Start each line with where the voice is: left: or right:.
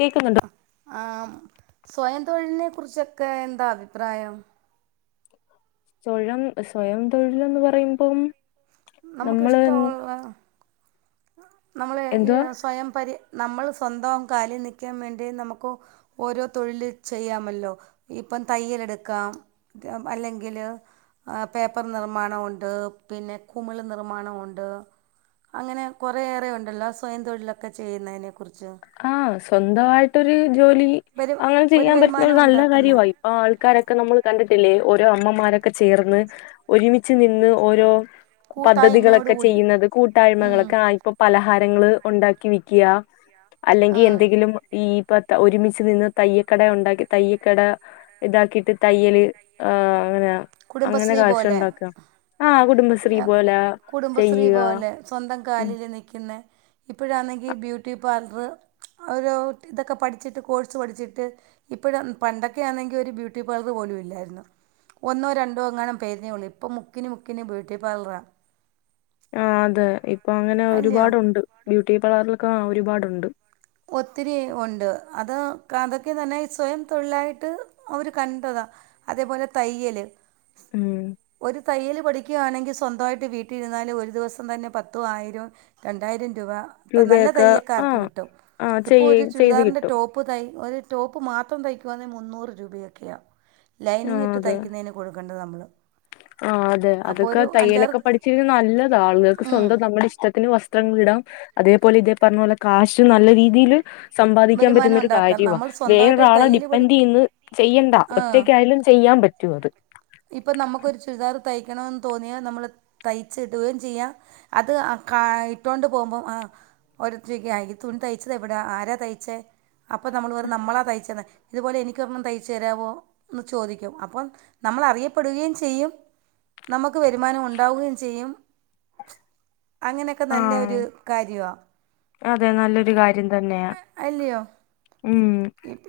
left: കേക്ക്ന്ന്ണ്ടോ
right: ആഹ് സ്വയം തൊഴിലിനെ കുറിച്ചൊക്കെ എന്താ അഭിപ്രായം
left: തൊഴം സ്വയം തൊഴില്ന്ന് പറയുമ്പം നമ്മള്
right: നമുക്കിഷ്ട്ടൊള്ള നമ്മള് ഈ
left: എന്തുവാ
right: സ്വയം പരി നമ്മള് സ്വന്തം കാലിൽ നിൽക്കാൻ വേണ്ടി നമുക്കു. ഓരോ തൊഴില് ചെയ്യാമല്ലോ ഇപ്പം തയ്യലെടുക്കാം മറ്റേ അല്ലെങ്കില് പേപ്പർ നിർമ്മാണവുണ്ട് പിന്നെ കുമിള് നിർമ്മാണവുണ്ട് അങ്ങനെ കുറേയേറെ ഉണ്ടല്ലോ സ്വയം തൊഴിലൊക്കെ ചെയ്യുന്നതിനെക്കുറിച്ച്
left: ആഹ് സ്വന്തമായിട്ടൊരു ജോലി
right: വരു
left: അങ്ങനെ ചെയ്യാൻ പറ്റുന്ന
right: വരുമാനം
left: ഒരു നല്ല
right: ഉണ്ടാക്കുന്ന
left: കാര്യവയി ആ ആൾക്കാരൊക്കെ നമ്മൾ കണ്ടിട്ടില്ലേ ഓരോ അമ്മമാരൊക്കെ ചേർന്ന് ഒരുമിച്ച് നിന്ന് ഓരോ
right: കൂട്ടായ്മയോട്
left: പദ്ധതികളൊക്കെ
right: കൂടി
left: ചെയ്യുന്നത്
right: ഉം
left: കൂട്ടായ്മകളൊക്കെ ആ ഇപ്പം പലഹാരങ്ങള് ഉണ്ടാക്കി വിക്ക്‌യ
right: ആ
left: അല്ലെങ്കിൽ എന്തെങ്കിലും ഈ ഇപ്പ ഒരുമിച്ച് നിന്ന് തയ്യക്കട ഉണ്ടാക്കി തയ്യക്കട ഇതാക്കി ട്ട് തയ്യല് ആ അങ്ങനെയാ അങ്ങനെ
right: കുടുംബശ്രീ
left: കാശ്
right: പോലെ
left: ഉണ്ടാക്ക ആഹ് കുടുംബശ്രീ പോലെ
right: കുടുംബശ്രീ
left: ചെയ്യുക
right: പോലെ സ്വന്തം കാലില്
left: ഉം
right: നിക്കുന്ന ഇപ്പോഴാണെങ്കിൽ ബ്യൂട്ടി പാൽറ്. ഒരു ഇതൊക്കെ പഠിച്ചിട്ട് കോഴ്സ് പഠിച്ചിട്ട് ഇപ്പഴും പണ്ടൊക്കെ ആണെങ്കി ഒരു ബ്യൂ ട്ടി പാർലർ പോലും ഇല്ലായിരുന്നു ഒന്നോ രണ്ടോ അങ്ങാനം പേരിനെ ഉള്ളെ ഇപ്പ മുക്കിന് മുക്കിന് ബ്യൂട്ടി പാർലറാ
left: ആഹ് അതെ ഇപ്പൊ അങ്ങനെ
right: അല്ലയോ
left: ഒരുപാടുണ്ട് ബ്യൂട്ടി പാർലറിലൊക്കെ ഒരുപാടുണ്ട്
right: ഒത്തിരി ഉണ്ട് അത് കാന്തെക്ക് തന്നെ സ്വയം തൊഴിലായിട്ട് അവർ കണ്ടതാ അതേപോലെ തയ്യല്
left: ഉം
right: ഒരു തയ്യല് പഠി ക്കുവാണെങ്കി സ്വന്തായിട്ട് വീട്ടിരുന്നാലും ഒരു ദിവസം തന്നെ പത്തും ആയിരം രണ്ടായിരം രൂപ നല്ല
left: രൂപയൊക്കെ ആ
right: തയ്യക്കാർക്ക് കിട്ടും
left: ആ
right: ഇപ്പോ
left: ചെയ്
right: ഒരു
left: ചെയ്ത്
right: ചുരിദാറിന്റെ
left: കിട്ടും
right: ടോ പ്പ് തൈ ഒരു ടോപ്പ് മാത്രം തയ്ക്കുവാന്നെ മുന്നൂറ് രൂപയൊക്കെയാ
left: ആ
right: ലൈനിങ് ഇട്ട്
left: അതെ
right: തയ്ക്കുന്നയ്ന് കൊടുക്കണ്ടത് നമ്മള്
left: ആ അതെ അതൊക്കെ തയ്യലൊക്കെ പഠിച്ചിര് നല്ലതാ ആളുകൾക്ക്
right: ഉം,
left: സ്വന്തം നമ്മുടെ ഇഷ്ടത്തിന് വസ് ത്രങ്ങൾ ഇടാം അതേപോലെ ഇതേ പറഞ്ഞ പോലെ കാശ് നല്ല രീതിയില് സമ്പാദിക്കാൻ
right: വരുമാനം
left: പറ്റുന്നൊരു
right: ഉണ്ടാക്കാം
left: കാര്യവാ
right: നമ്മൾ സ്വന്തമായിട്ട്
left: വേറൊരാളെ
right: തയ്യൽ പഠി
left: ഡിപ്പെൻഡ് ചെയ്ന്ന് ചെയ്യണ്ട ലും ചെയ്യാൻ പറ്റും അത്
right: ഇപ്പ നമക്കൊരു ചുരിദാർ തയ്ക്കണന്ന് തോന്നിയാ നമ്മള് തയ്ച്ചിടുകയും ചെയ്യാം അത് അ കാ ഇട്ടോണ്ട് പോവുമ്പോം ആ ഓരോര്ത്തര് ചോയ്ക്കും ആ ഈ തുണി തയ്ച്ചത് എവിടാ ആരാ തയ്ച്ചേ അപ്പൊ നമ്മൾ പറയും നമ്മളാ തയ്ച്ചന്ന് ഇതുപോലെ എനിക്കൊരെണം തയ്ച്ചു തരാവോന്ന് ചോദിക്കും അപ്പം നമ്മൾ അറിയപ്പെടുകയും ചെയ്യും നമുക്ക് വരുമാനം ഉണ്ടാവുകയും ചെയ്യും അങ്ങനെക്കെ
left: ആ
right: നല്ലൊരു കാര്യവാ
left: അതെ നല്ലൊരു കാര്യം തന്നെയാ
right: അല്ലയോ
left: ഉം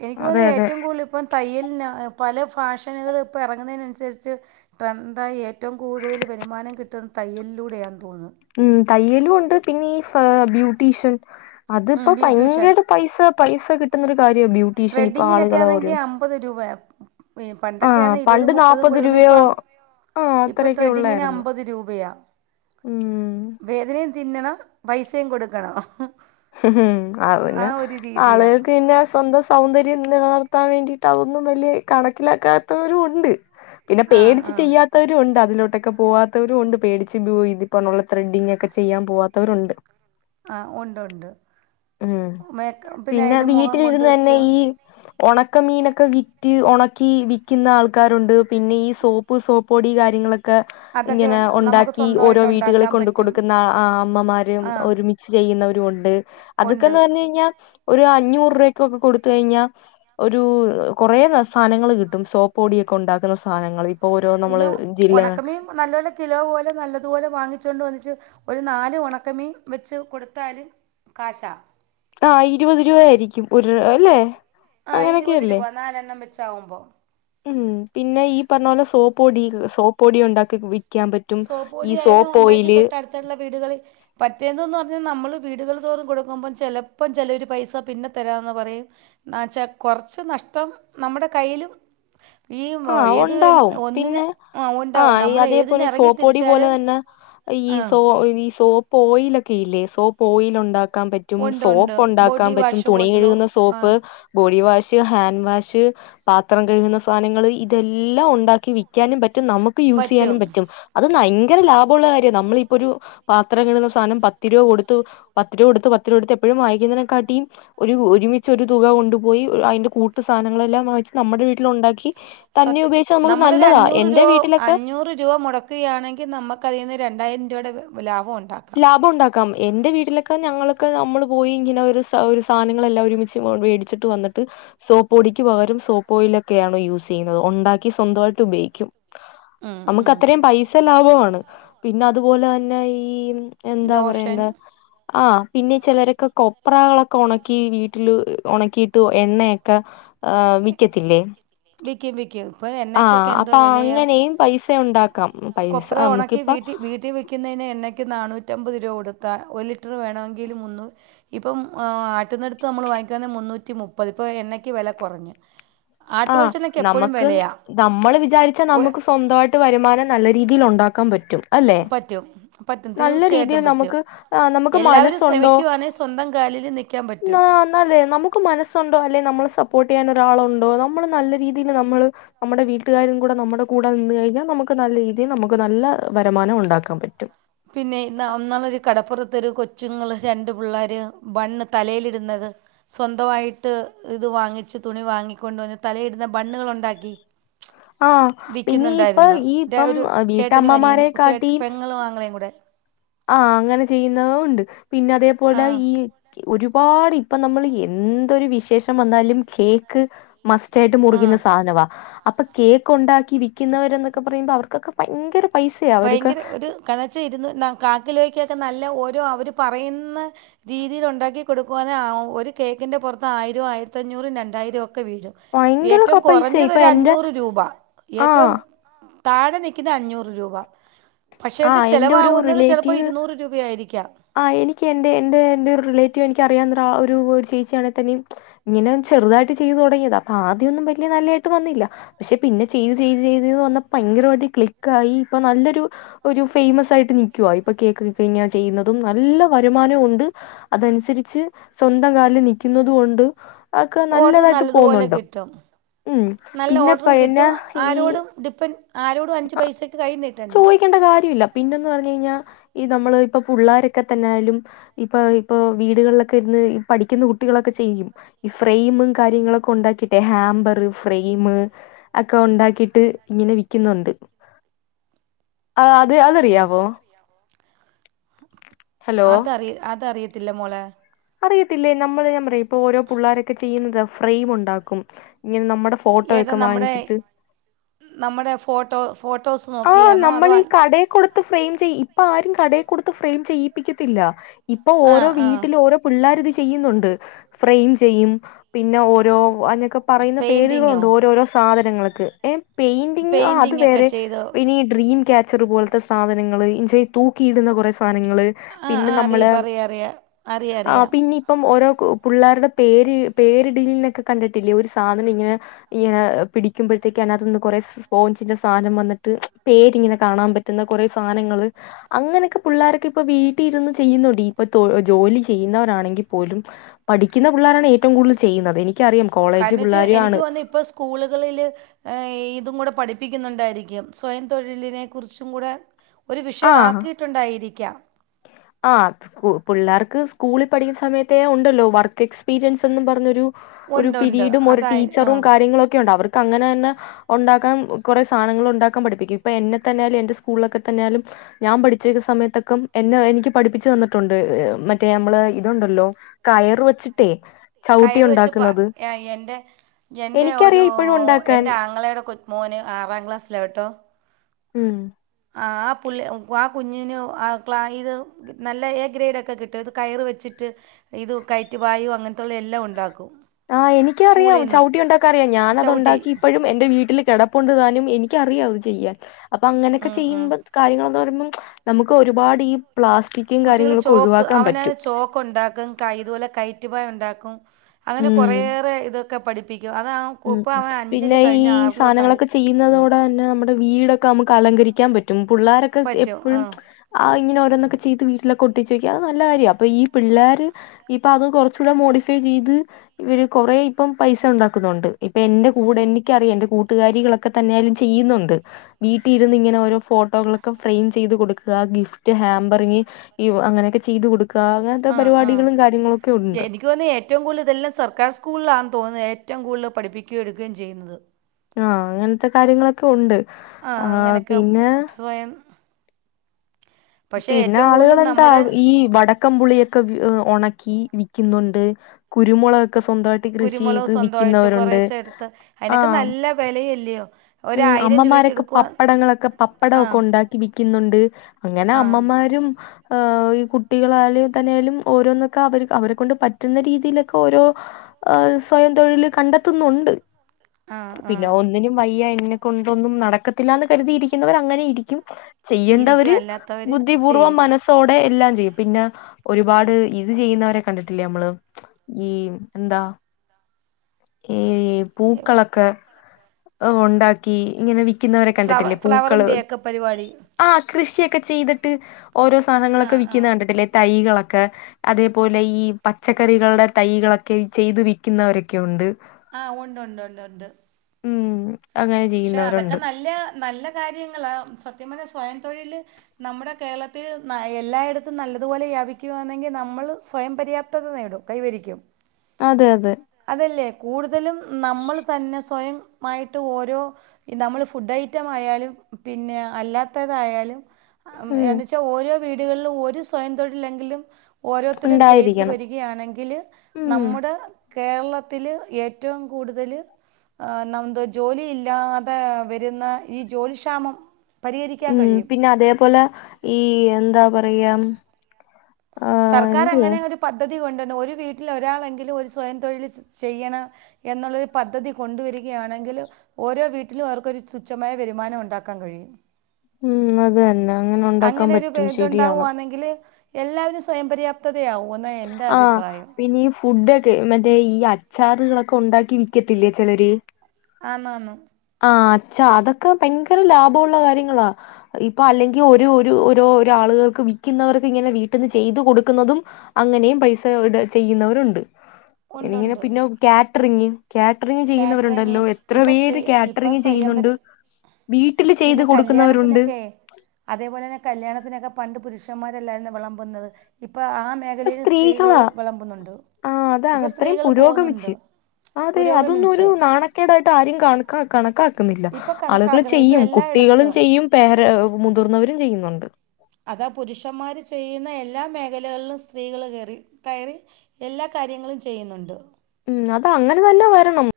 right: എനിക്ക്
left: അതെ
right: തോന്ന്
left: അതെ
right: ഏറ്റവും കൂടുതൽ ഇപ്പ തയ്യൽനാ പല ഫാഷനുകൾ ഇപ്പ എറങ്ങുന്നതിനനുസരിച്ച് ട്രൻഡായി ഏറ്റവും കൂടുതൽ വരുമാനം കിട്ടുന്ന തയ്യലിലൂടെയാ തോന്നു
left: ഉം തയ്യലും ഉണ്ട് പിന്നെ ഈ ഫ ബ്യൂട്ടീഷ്യൻ
right: ഉം,
left: അതിപ്പോ
right: ബ്യൂട്ടീഷ്യൻ
left: ഭയങ്കര പൈസ പൈസ കിട്ടുന്നൊരു കാര്യോ ബ്യൂട്ടീഷ്യൻ ഇപ്പൊ
right: ത്രെഡിങ്ങിനൊക്കെ
left: ആളുകളോരോ
right: ആണെങ്കിൽ അമ്പത് രൂപ
left: ആഹ്
right: പണ്ടൊക്കെയാണ് ഇരുപതും
left: പണ്ട്
right: മുപ്പതും
left: നാപ്പത്
right: കൊടുക്കുന്നത്
left: രൂവയോ
right: ഇപ്പം ഇപ്പം ത്രെഡിങ്ങിന് അമ്പത് രൂപയാ
left: ഉം
right: വേദനയും തിന്നണം പൈസയും കൊടുക്കണം
left: അത്
right: ആ
left: പിന്നെ
right: ഒരു രീതിയാണ്
left: ആളുകൾക്ക് പിന്നെ സ്വന്തം സൗന്ദര്യം നിലനിർത്താൻ വേണ്ടിട്ട് അതൊന്നും വല്ല്യ കണക്കിലാക്കാത്തവരുണ്ട് പിന്നെ
right: ആ ആ
left: പേടിച്ച്ട്ട്യ്യ ത്തവരുംണ്ട് അതിലോട്ടൊക്കെ പോകവാത്തവരു ണ്ട് പേടിച്ച് ബൂ ഇതിപ്പന്നൊള്ള് ത്രെഡിങ്ങക്കെ ചെയ്യാൻ പോവാത്തവരുണ്ട്
right: ആഹ് ഉണ്ട് ഉണ്ട്
left: ഉം
right: മേക്ക്
left: പിന്നെ
right: അതിൽ മുഖം കൊണ്ട്
left: വീട്ടിലിരുന്ന് തന്നെ
right: വെച്ച്
left: ഈ ഒണക്കമീനൊക്കെ വിറ്റ് ഒണക്കി വിക്കുന്ന ആൾക്കാരുണ്ട് പിന്നെ ഈ സോ പ് സോപ്പൊടി കാര്യങ്ങളൊക്കെ
right: അതൊക്കെ
left: ഇങ്ങനെ
right: ഉൺ- നമുക്ക്
left: ഒണ്ടാക്കി ഓരോ
right: സ്വന്തമായിട്ട്
left: വീട്ടുകളിൽ
right: ഉണ്ടാക്കാൻ
left: കൊണ്ട്
right: പറ്റും
left: കൊടുക്കുന്ന അ അമ്മമാരും
right: ആ
left: ഒരുമി ച്ച് ചെയ്യുന്നവരും ഉണ്ട്
right: ഉണ്ട്
left: അതൊക്കെന്ന് പറഞ് കഴിഞ്ഞാ ഒരു അഞ്ഞൂറ് രൂവക്കൊക്കെ കൊടുത്ത് കഴിഞ്ഞാ ഒരു കൊറെ [unintelligible] സാനങ്ങൾ കിട്ടും സോപ്പ് പൊടിയൊക്കെ ഉണ്ടാക്കുന്ന സാനങ്ങൾ ഓരോ നമ്മള് ജില്ല
right: നല്ലോലെ കിലോ പോലെ നല്ലതുപോലെ വാങ്ങിച്ചോണ്ട് വന്നിട്ട് ഒരു നാല് ഒണക്കമീൻ വെച്ച് കൊടുത്താലും കാശാ
left: ആ ഇരുപത് രൂപയാരിക്കും ഉരുര് അല്ലെ
right: ആഹ് ഇരുപത്
left: അങ്ങനെയൊക്കെയല്ലേ
right: രൂപ നാലെണ്ണം വെച്ചാവുമ്പോ
left: ഉം പിന്നെ ഈ പറഞ്ഞപോലെ സോപ്പ് പൊടി സോപ്പ് പൊടി ഉണ്ടാക്കി വി ക്കാൻ പറ്റും ഈ സോപ്പ് ഓയില്
right: ത്ത്ള്ള വീട്കളി പറ്റേന്ന് ന്ന് പറഞ്ഞാ നമ്മള് വീടുകൾ തോറും കൊടുക്കുമ്പം ചെലപ്പം ചെലവര് പൈസ പിന്നെ തരാന്ന് പറയും ന്നാച്ചാ കൊറച്ച് നഷ്ടം നമ്മടെ കയ്യിലും ഈ മൊ
left: ആ
right: ഏത്
left: ഉണ്ടാവും
right: ഒന്നിന്
left: പിന്നെ
right: ആഹ്
left: ആ
right: ഒണ്ടാവും
left: ഈ
right: നമ്മൾ ഏ തിന്
left: അതേപോലെ
right: എറങ്ങി
left: സോപ്പ്
right: തിരിച്ചാലും ആഹ്
left: ഓ ഈ വീ സോപ്പ് ഓയിലൊക്കെ ഇല്ലേ സോപ്പ് ഓയിലുണ്ടാക്കാം പ റ്റും
right: ഉണ്ട് ഉണ്ട്
left: സോപ്പു ഒണ്ടാക്കാ
right: ബോഡി
left: ൻപറ്റും
right: വാഷ്
left: തുണി
right: പോലത്തുള്ള
left: കഴുകുന്ന
right: ആ
left: soap body wash hand wash പാത്രം കഴുകുന്ന സാനങ്ങള് ഇതെല്ലാം ഉണ്ടാക്കി വിക്കാനും പറ്റും ന്നമുക്ക് യൂസെയ്യാനും പറ്റും ഇ അത് ന്നയ്ങ്കര ലാഭൊള്ള കാര്യാ ന്നമ്മളിപ്പൊ രു പാത്രം കെഴുന്ന സാനം പത്തിരൂ കൊടുത്ത് പത്ത് രൂ ഒടുത്ത് പത്ത് രൂപ ഇട്ത് എപ്പഴും വാങ്ങിക്ന്നതിനെക്കാട്ടിയും ഒരു ഒരുമിച്ചൊരു തുക കൊണ്ടുപോയി അയ്ൻ്റെ കൂട്ടു സാനങ്ങളെല്ലാം വാങിച്ച് ന്നമ്മെടെ വീട്ടില് ഉണ്ടാക്കി
right: സത്യം ന്നമ്മളൊരു അഞ്ഞൂറ് രൂവൊ
left: വീട്ടിലൊക്കെ
right: അഞ്ഞൂറ് രൂവ മുടക് ക്കെയാണെങ്കിൽ ന്നമ്മക്കതീന്ന് രണ്ടായിരം രൂവയുടെ വെ ലാഭം ഉണ്ടാ
left: ലാഭം ഉണ്ടാക്കാം എൻ്റെ വീട്ടിലൊക്കെ ഞങ്ങൾക്ക് ന്നമ്മള് പോയേങ്കിലവര് സ ഒരു ഒരു സാനങ്ങളെല്ലാം ഒരുമിച്ച് വേ വെടിച്ചി ട്ട് വന്ന്ട്ട് സോപ്പു പൊടിക്ക് പകരം സോപ്പ് ഓയിലൊക്കെയാണ യൂസ് എയ്യ്ന്നത് ഉണ്ടാക്കി സ്വന്തായിട്ട് ഉപയോയിക്യും
right: ഉം ഉം
left: അമ്ക്ക് അത്രയും
right: നമുക്ക്
left: പൈസ ലാഭവുമാണ് പിന്നെ അതുപോല അന്നെ ഈ മ് എന്താ
right: ലോഷൻ
left: പറയണ്ടേ ആ പിന്നെ ചിലരൊക്കെ കൊപ്രാളൊക്കെ ഒണക്കി വീട്ടില് ഒണക്കീട്ട് എണ്ണയൊക്കെ ആഹ് വിക്കത്തില്ലേ
right: വിക്കും വിക്കും ഇപ്പൊ എണ്ണയ്ക്കൊക്കെ
left: ആഹ്
right: എന്തോ
left: അപ്പാ
right: വിലയാ
left: അങ്ങനെയും പൈസ യുണ്ടാക്കാം പൈസ അമുക്കിപ്പ
right: ട്ടി വീട്ടിൽ വെക്കുന്നേന് എണ്ണക്ക് നാനൂറ്റമ്പത് രൂവ കൊടുത്താ ഒരു ലിറ്റർ വേണമെങ്കില് മുന്നു ഇപ്പം ആട്ട്ന്നേട്ത്ത് ന്നമ്മള് വാങ്ങിക്കാന് മുന്നൂറ്റി മുപ്പത് പ്പെ എണ്ണക്ക് വെല കൊറഞ്
left: ആഹ് ന്നമക്ക് ന്നമ്മള് വിചാരിച്ചാ ന്നമ്ക്ക് സ് സ്വന്തആയിട്ട് വരുമാനം ന്നല്ല രീതിയിൽ ഉണ്ടാക്കാം പറ്റും അല്ലേ
right: പറ്റും പറ്റും
left: ന്നല്ല രീതിയിൽ
right: തീർച്ചയായിട്ടും പറ്റും
left: ന്നമുക്ക് ആ ന്നമുക്ക്
right: എല്ലാവരും
left: മനസ്സുണ്ടോ
right: ശ്രമിക്കുവാണെ സ്വന്തം കാലിൽ നിൽക്കാൻ പറ്റും
left: ന്നാ ന്നല്ലേ ന്നമുക്ക് മനസ്സുണ്ടോ അല്ലെ ന്നമ്മളെ സപ്പോട്ടെയാൻ ഒരാളുണ്ടോ മ്മള് ന്നല്ല രീതീല് ന്നമ്മൾ അമ്മുടെ വീട്ടുകാരും കൂടെ ന്നമ്മടെ കൂടെ നിന്ന് കഴിഞ്ഞാ ന്നമുക്ക് ന്നല്ല രീതിയിൽ നമുക്ക് ന്നല്ല വരമാനം ഉണ്ടാക്കാം പറ്റും
right: പിന്നെ ഇന്ന് ഒന്നാമൊര് കടപ്പുറത്തൊരു കൊച്ചുങ്ങള് രണ്ട് പിള്ളേര് ബണ്ണ് തലേല്ട്ന്നത് സ്വന്തവായിട്ട് ഇത് വാങ്ങിച്ച് തുണി വാങ്ങിക്കൊണ്ട് വന്ന് തലേഇടുന്ന ബണ്ണുകളുണ്ടാക്കി
left: ആഹ്
right: [unintelligible]
left: പിന്നെ ഇപ്പൊ
right: വിക്കുന്നുണ്ടായിരുന്നു
left: ഈ
right: ദേ
left: ഇപ്പം
right: ഒരു ചേട്ടനും അനിയനു
left: വീട്ടമ്മമാരെ
right: ചേ
left: കാട്ടി
right: പെങ്ങളും ആങ്ങളയും കൂ [unintelligible]
left: ആഹ് അങ്ങനെ ചെയ്യുന്നോം ഉണ്ട് പിന്നെ അതേപോലെ
right: ആഹ്
left: ഈ ഒരുപാട് ഇപ്പം ന്നമ്മള് എന്തൊരു വിശേഷം വന്നാലും കേക്ക് മസ്റ്റായിട്ട് മുറിക്കുന്ന
right: ആഹ്
left: സാനവാ അപം കേക്ക് ഉണ്ടാക്കി വിക്കുന്നവര് എന്നൊക്കെ പറയുമ്പ അവർക്കൊക്കെ ഭയങ്കര പൈസയാ അവർക്ക്
right: ഭയങ്കര ഒരു കനച്ച ഇരുന്ന് ന്നാ കാക്കെലോയ്ക്കൊക്കെ ന്നല്ല ഓരോ അവര് പറയുന്ന രീതീല്ഉണ്ടാക്കി കൊടുക്കുവാനെ ആ ഒരു കേക്കിന്റെ പൊർത്ത് ആയിരും ആയിരത്തഞ്ഞൂറും രണ്ടായിരും ഒക്കെ വീഴും
left: ഭയങ്കര
right: ഏറ്റവും
left: ക- പൈസയാ ഇപ്പൊ
right: കോറഞ്ഞതൊര്
left: എന്റെ
right: അഞ്ഞൂറ് രൂപ ഏറ്റവും
left: ആഹ്
right: താഴെ ന്നിക്ക്ന്നെ അഞ്ഞൂറ് രൂപ പക്ഷേ ല്
left: ആഹ് എന്റെ ഒരു
right: ചെലവാഉന്നത് ചെലപ്പം ഇരുന്നൂറ് രൂപയായിരിക്കാം
left: ആ എനിക്ക് എന്റെ എന്റെ എന്റെ ഒരു റിലേറ്റീവ് എനിക്കറിയാവുന്ന ടാഒരു ഒര് ചേച്ചിയാ നടത്തുന്നത് ഇങ്ങനെ ഒന്ന് ചെറുതായിട്ട് ചെയ്ത് തൊട്ങിയതാ ആദ്യ ഒന്നും ബെല്ല്യ ന്നല്ലായിട്ട് വന്നില്ല പക്ഷെ പിന്നെ ചെയ്ത് ചെയ്ത് ചെയ്ത് വന്ന ഭയങ്കരമായിട്ട് ക്ലിക്കായി ഇപ്പം ന്നല്ലൊരു ഒരു ഫെയ്മസായിട്ട് നിക്കുവാ ഇപ്പം കേക്ക് ഡിസൈൻ ഞാൻചെയ്യുന്ന ത് പ്പം ന്നല്ല വരുമാനും ഉണ്ട് അതനുസരിച്ച് സ്വന്തം കാല്ൽ നി ക്കുന്നതു കൊണ്ട് അഒകെ
right: ഓർഡർ
left: ന്നല്ലതായിട്ട്
right: നല്ലതുപോലെ
left: പോകുന്നുണ്ട്
right: കിട്ടും
left: ഊം
right: നല്ല
left: പിന്നെ
right: ഓർഡറും
left: പയ്നാ
right: കിട്ടും
left: ഈ
right: ആരോടും ഡിപ്പെൻ ആരോടും അഞ്ച് പൈസയ്ക്ക് കൈ ന്നീട്ടണ്ടാ
left: ക്കെണ്ട കാര്യും ല്ല പിന്നന്ന് പറഞ്ഞ് കഴിഞ്ഞാ ഈ നമ്മള് ഇപ്പ പുള്ളാരൊക്കെ തന്നെ ആയാലും ഇപ്പൊ ഇപ്പൊ വീടുകള്ലൊക്കെ ഇര്ന്ന് പഠിക്കുന്ന കുട്ടികളൊക്കെ ചെയ്യും ഈ ഫ്രെയിമും കാര്യങ്ങളൊക്കെ ഉണ്ടാക്കിട്ടെ ഹാമ്പർ ഫ്രെയിമ ഒക്കെ ഉണ്ടാക്കി ക്കിട്ട് ഇങ്ങനെ വിക്കുന്നുണ്ട് ത് അതറിയാവോ ഹലോ
right: അ അത അറിയ തില്ലമോള
left: അറിയത്തില്ലേ നമ്മൾ ഞാൻ പറ ഇപ്പൊ ഓരോ പുള്ളാരൊക്കെ ചെയ്യുന്നത് ഫ്രെയിം ഉണ്ടാക്കും ഇങ്ങെ നമ്മ
right: ഏതാ നമ്മുടെ നമ്മുടെ ഫോട്ടോ ഫോട്ടോസ്
left: ആ
right: നോക്കിയനോ അത്
left: നമ്മളീ കടേ കൊടുത്ത് ഫ്രെയിം ചെയ ഇപ്പൊ ആരും കടെകൊടുത്ത് ഫ്രെയിം ചെയ്യിപ്പിക്കത്തില്ല ഇപ്പൊ ഓരോ
right: ആഹ് ആഹ്
left: വീട്ടിൽ ഓരോ പിള്ളേരിത് ചെയ്യുന്നുണ്ട് ഫ്രെയിം ചെയ്യും പിന്നെ ഓരോ അതിനൊക്കെ പറയുന്ന
right: പെയിന്റിങ്ങോ
left: പേരുകളുണ്ട് ഓരോരോ സാധനങ്ങൾക്ക് ഏയ് പെയിന്റിങ് ആഹ് അത്
right: ഒക്കെ
left: വേറെ
right: ചെയ്തോ
left: ഈഡ്രീം കാച്ചർ പോലത്തെ സാധനങ്ങള് ഇന തൂക്കിയിടുന്ന കുറെ സാധനങ്ങള്
right: ആഹ്
left: പിന്നെ
right: ആഹ് അറിയ
left: നമ്മള്
right: പറയാ അറിയാ അറിയാ
left: ആഹ്
right: അറിയാം
left: പിന്നി ഇപ്പം ഓരോ പിള്ളേരുടെ പേര് പേരിടലിനൊക്കെ കണ്ടിട്ടില്ലേ ഒരു സാധനം ഇങ്ങനെ ഈനെ പിടിക്കുമ്പോഴത്തേക്ക് അതിനകത്ത്ന്ന് കൊറെ സ്പോഞ്ചിന്റെ സാധനം വന്ന് [unintelligible] പേരിങ്ങനെ കാണാൻ പറ്റുന്ന കുറെ സാധനങ്ങള് അങ്ങനൊക്കെ പിള്ളോരൊക്കെ ഇപ്പൊ വീട്ടിൽ ഇരുന്ന് ചെയ്യുന്നുണ്ട് ഇപ്പൊ ജോലി ചെയ്യുന്നവരാണെങ്കിൽ പോലും പഠിക്കുന്ന പിള്ളേരാണ് ഏറ്റവും കൂടുതൽ ചെയ്യുന്നത് എനിക്കറിയാം കോളേജ് പിള്ളേരു ആണ്
right: ഇപ്പോ സ്കൂളുകളില് ഏയ് ഇതും കൂടെ പഠിപ്പിക്കുന്നുണ്ടായിരിക്കും സ്വയം തൊഴിലിനെ കുറിച്ചും കൂടെ ഒരു വിഷയം ആക്കിയിട്ടുണ്ടായിരിക്കാം
left: അഹ് പിള്ളേർക്ക് സ്കൂളിൽ പഠിക്കുന്ന സമയത്ത ഉണ്ടല്ലോ വർക്ക് എക്സ്പീരിയൻസ് എന്നും പറഞ്ഞൊരു ഒരു
right: ഉണ്ട് ഉണ്ട്
left: പിരീഡും ഒരു
right: അതായി
left: ടീച്ചറും
right: ആഹ്
left: കാര്യങ്ങളും ഒക്കെ ഉണ്ട് അവർക്ക് അങ്ങനെ തന്നെ ഉണ്ടാക്കൻ കുറെ സാധനങ്ങൾ ഉണ്ടാക്കാൻ പഠിപ്പിക്കും ഇപ്പൊ എന്നെ തന്നെയാലും എൻ്റെ സ്കൂളിലൊക്കെ തന്നെയാലും ഞാൻ പഠിച്ചേക്ക സമയത്തൊക്കെ എന്നെ എനിക്ക് പഠിപ്പിച്ച് തന്നിട്ടുണ്ട് മറ്റേ നമ്മള് ഇതുണ്ടല്ലോ കയറ് വച്ചിട്ടേ
right: കയറി വെച്ച് പ എൻ്റെ എൻ്റെ ഒരു
left: എനിക്കറിയാം ഇപ്പോഴും ഉണ്ടാക്കാൻ
right: എന്റെ ആങ്ങളയുടെ കോ മോന് ആറാം ക്ലാസ്സില കേട്ടോ
left: ഉം
right: ആഹ് ആ പുള്ളി ആ കുഞ്ഞിനു ആ ഇത് നല്ല എ ഗ്രേഡ ഒക്കെ കിട്ടുംത് കയറ് വെച്ചിട്ട് ഇത് കയറ്റ് പായും അങ്ങനത്തുള്ള എല്ലാം ഉണ്ടാക്കും
left: ആഹ് എനിക്കറിയാം
right: സ്കൂളിൽ നിന്ന്
left: ചവിട്ടി ഉണ്ടാക്ക അറിയാം ഞാനത്
right: ചവിട്ടി
left: ഉണ്ടാക്കി ഇപ്പോഴും എന്റെ വീട്ടില് കിടപ്പുണ്ട് താനും എനിക്ക അറിയാം ത് ചെയ്യാൻ അപ്പ അങ്ങനെയൊക്കെ
right: ഉം, ഉം.
left: ചെയ്യുമ്പ കാര്യങ്ങളെന്ന് പറയുമ്പം നമുക്ക് ഒരുപാട് ഈ പ്ലാസ്റ്റിക്കും
right: കുട്ടികള്
left: കാര്യങ്ങളൊക്കെ
right: ചോക്ക്
left: ഒഴിവാക്കാൻ
right: അവന
left: പറ്റും
right: ചോക്ക് ഉണ്ടാക്കും കൈതുപോലെ കയറ്റുപായംഉണ്ടാക്കും അങ്ങനെ
left: ഉം
right: കുറേറെ ഇതൊക്കെ പഠിപ്പിക്കും അതാ
left: ഉം ഉം പിന്നെ ഈ സാധനങ്ങളൊക്കെ
right: ഉള്ളൂ
left: ചെയ്യുന്നതോടെ ന്നെ നമ്മ വീടൊക്കെ നമുക്ക് അലങ്കരിക്കാൻ പറ്റും പിള്ളാരൊക്കെ
right: പറ്റും പറ്റും
left: എപ്പോഴും
right: ആഹ്
left: ആഹ് ഇങ്ങനെഓരോന്നൊക്കെ ചെയ്ത് വീട്ടിലൊക്കെ ഒട്ടിച്ചു വെക്കാ അത് നല്ല കാര്യ അപ്പ ഈ പിള്ളോര് ഇപ്പൊ അത് കൊറച്ചുകൂടെ മോഡിഫൈ ചെയ്ത് ഇവര് കൊറെ ഇപ്പം പൈസ ഉണ്ടാക്കും ക്കുന്നുണ്ട് ഇപ്പൊ എന്റെ കൂടെ എനിക്കറിയാം എൻ കൂട്ടുകാരികളൊക്കെ തന്നെയായാലും ചെയ്യുന്നുണ്ട് വീട്ടി ഇരുന്ന് ഇങ്ങനെ ഓരോ ഫോട്ടോകളൊക്കെ ഫ്രെയിം ചെയ്ത് കൊടുക്കുക ഗിഫ്റ്റ് ഹാമ്പറിങ്ങ ഈ വഅങ്ങനെയൊക്കെ ചെയ്തു കൊടുക്കുക അങ്ങനത്തെ
right: ആഹ് ആഹ്
left: പരിപാടികളും കാര്യങ്ങളൊക്കെ ഉണ്ട്
right: എനിക്ക് തോന്നുന്ന ഏറ്റവും കൂടുതൽ ഇതെല്ലാം സർക്കാർ സ്കൂളിലാണ് തോന്നുന്നത് ഏറ്റവും കൂടുതൽ പഠിപ്പിക്കുകയും എടുക്കുകയും ചെയ്യുന്നത്
left: ആഹ് അങ്ങനത്തെ കാര്യങ്ങളൊക്കെ ഉണ്ട്
right: ആഹ്
left: അഹ്
right: അങ്ങനെയൊക്കെ
left: പിന്നെ
right: [unintelligible] പക്ഷെ
left: പിന്നെ
right: ഏറ്റവും കൂടുതൽ
left: ആളുകളെന്താ
right: നമ്മുടെ
left: ഈ വട ക്കം പുളിയൊക്കെ ഉണക്കി വിക്കുന്നുണ്ട് കുരുമുള
right: കുരുമുളക് സ്വന്ത വായിട്ട് കൊറേ ചെ എടുത്ത് അതിനൊക്കെ
left: ആഹ്
right: നല്ല വിലയല്ലയോ
left: ഉം
right: ഒരായിരം രൂപയ്ക്ക്
left: അമ്മമാരൊക്കെ
right: എടുക്കുവ
left: പപ്പടങ്ങളൊക്കെ പപ്പടമൊക്കെ
right: ആഹ്
left: ഉണ്ടാക്കി വിൽക്കുന്നുണ്ട് അങ്ങനെ
right: ആഹ്
left: അമ്മമാരും ആഹ് ഈ കുട്ടികളായാലും തന്നൊലും ഓരോന്നൊക്കെ അവർ അവരെ കൊണ്ട് പറ്റുന്ന രീതിയിലൊക്കെ ഓരോ അഹ് സ്വയം തൊഴില് കണ്ടെത്തുന്നുണ്ട്.
right: ആഹ്
left: പിന്നെ
right: ആഹ്
left: ഒന്നിനും വയ്യ എന്നെ കൊണ്ടൊന്നും നടക്കത്തില്ലാന്ന് കരുതിയിരിക്കുന്നവര് അങ്ങനെ ഇരിക്ക്യും.
right: ഇരിക്കും
left: ചെയ്യണ്ടവര്
right: അല്ലാത്തവര്
left: ബുദ്ധിപൂർവ്വം
right: ചെയ്യും
left: മനസ് സോടെ എല്ലാ ചെയ്യും പിന്ന ഒരുപാട് ഇത് ചെയ്യുന്നവരെ കണ്ടിട്ടില്ലേ നമ്മള്. ഈ ന്താ ഏ ഏ ഏ.
right: യ്യോ
left: പൂക്കളൊക്കെ അ് ഉണ്ടാക്കി ങ്ങനെ വി ക്ക്യ്ന്നവരെ
right: ഫ്ലവ
left: കണ്ടിട്ടില്ലേ പൂക്കള്.
right: ഫ്ലവറിന്റെയൊക്കെ പരിപാടി
left: ആഹ് കൃഷിയൊക്കെ ചെയ്ത്ട്ട് ഓരോ സാധനങ്ങളൊക്കെ
right: ആഹ് ആഹ്
left: വിക്ക്യുന്ന കണ്ടിട്ടല്ലേ തൈകളൊക്കെ. അതേപോലെ ഈ പച്ചക്കറികൾടെ തൈകളൊക്കെ ചെയ്ത് വിക്ക്യുന്നവരൊക്കെ ഉണ്ട്.
right: ആഹ് ഉണ്ട് ഉണ്ട് ഉണ്ട് ഉണ്ട്.
left: ഉം അങ്ങായി.
right: ക്ഷെ അതൊക്കെ നല്ല നല്ല കാര്യങ്ങളാ സത്യം പർഞ്ഞ സ്വയം തൊഴില്. നമ്മുടെ കേരളത്തില് ന്ന എല്ലായിടത്തും നല്ലതുപോലെ വ്യാപിക്കുകാന്നെങ്കി നമ്മള് സ്വയം പര്യാപ്തത നേടും. കൈവരിക്ക്യും.
left: അതെ അതെ.
right: അതല്ലേ കൂടുതലും നമ്മൾ തന്നെ സ്വയം. മായിട്ട് ഓരോ നമ്മള് ഫുഡൈറ്റം ആയാലും പിന്നെ അല്ലാത്തതായാലും. അ
left: ഉം
right: എന്ന് വച്ചാ ഓരോ വീടുകൾലു ഒരു സ്വയം തൊഴിലെങ്കിലും. ഓരോത്തരും ചെയ്ത്
left: ഉണ്ടായിരിക്കണം
right: വരികയാണെങ്കില്
left: ഉം
right: നമ്മുടെ. കേരളത്തില് ഏറ്റവും കൂടുതല്. ആ നംന്തോ ജോലിയില്ലാതെ വരുന്ന ഈ ജോലി ക്ഷാമം.
left: ഉം പിന്നതേപോലെ ഈ എന്താ പറയാ. ആഹ്
right: സർക്കാർ
left: എന്തുവാ
right: അങ്ങനെ ഒരു പദ്ധതി കൊണ്ടുരണം ഒരു വീട്ടിൽ ഒരാളെങ്കിലും ഒരു സ്വയം തൊഴിൽ ചെയ്യണ. എന്നുള്ളൊരു പദ്ധതി കൊണ്ടുവരികയാണെങ്കിലു. ഓരോ വീട്ടിലും അവർക്കൊരു തുച്ഛമായ വരുമാനം ഉണ്ടാക്കാൻ കഴിയും.
left: ഉം അത് തന്ന.
right: അങ്ങനെരു പെ തുണ്ടാവുവിന്നെങ്കില്. എല്ലാവരും സ്വയം പര്യാപ്തയാകൂ എന്ന എൻറെ
left: ആഹ്
right: അഭിപ്രായം.
left: പിന്നെ ഈ ഫുഡൊക്കെ മറ്റേ ഈ അച്ചാറ്കളൊക്കെ ഉണ്ടാക്കി വിക്ക്യത്തില്ലേ ചെലര്.
right: ആന്നാന്നു.
left: ആഹ് അച്ചാ അതൊക്കെ ഭയ്ങ്കര ലാഭമുള്ള കാര്യങ്ങളാ. ഇപ്പ അല്ലെങ്കി ഒരു ഒരു ഒരോ ഒരാളുകൾക്ക് വിക്ക്യുന്നവർക്കിങ്ങനെ വീട്ട്ന്ന് ചെയ്തു കൊടുക്കുന്നതും. അങ്ങനെയും പൈസ ഇ ട ചെയ്യുന്നവരുണ്ട് പിന്നിങ്ങന
right: ഉണ്ടുണ്ട്
left: പിന്നൊ കാറ്ററിംഗ് ക്യാറ്റ് റ്റ്റിം
right: കാറ്ററിങ്
left: ചെയ്യുന്നവരുണ്ടല്ലോ എത്ര
right: ഇപ്പം സ്ത്രീ
left: പേര്.
right: ഇപ്പം
left: കാറ്ററിങ്
right: സ്വയം
left: ചെയ്യുന്നുണ്ട്
right: പര്യ
left: വീട്ടില് ചെയ്ത് കൊടുക്കുന്നവരുണ്ട്.
right: എ അതേപോലെന്നെ കല്യാണത്തിനൊക്കെ പണ്ട് പുരുഷന്മാരല്ലായിരുന്നു വിളമ്പുന്നത് ഇപ്പൊ ആ
left: ഇപ്പ
right: മേഖലയില് സ്ത്രീകളു
left: സ്ത്രീകളാ
right: വെളമ്പുന്നുണ്ട്
left: ആഹ് അതാ
right: ഇപ്പൊ
left: അത്രയും
right: സ്ത്രീകള് പോകുന്നുണ്ട്.
left: പുരോഗമിച്ച് അതെ അതൊന്നൊരു
right: പുരോഗമിച്ചു
left: നാണക്കേടായിട്ട് ആരിം കാണ് കണക്കാക്ക ക്ക്ന്നില്ല
right: ഇപ്പോൾ
left: ആളുകള്
right: കണക്കാക്കുന്നത് ഇപ്പോൾ
left: ചെയ്യും കുട്ടികളും
right: എല്ലായിടത്തും
left: ചെയ്യും പേര മുതിർന്നവരും ചെയ്യുന്നുണ്ട്.
right: അതാ പുരുഷന്മാര് ചെയ്യുന്ന എല്ലാ മേഖലകൾലു സ്ത്രീകള് കേറി കയറി. എല്ലാ കാര്യങ്ങളും ചെയ്യുന്നുണ്ട്.
left: ഉം അത അങ്ങന തന്നെ വരണം.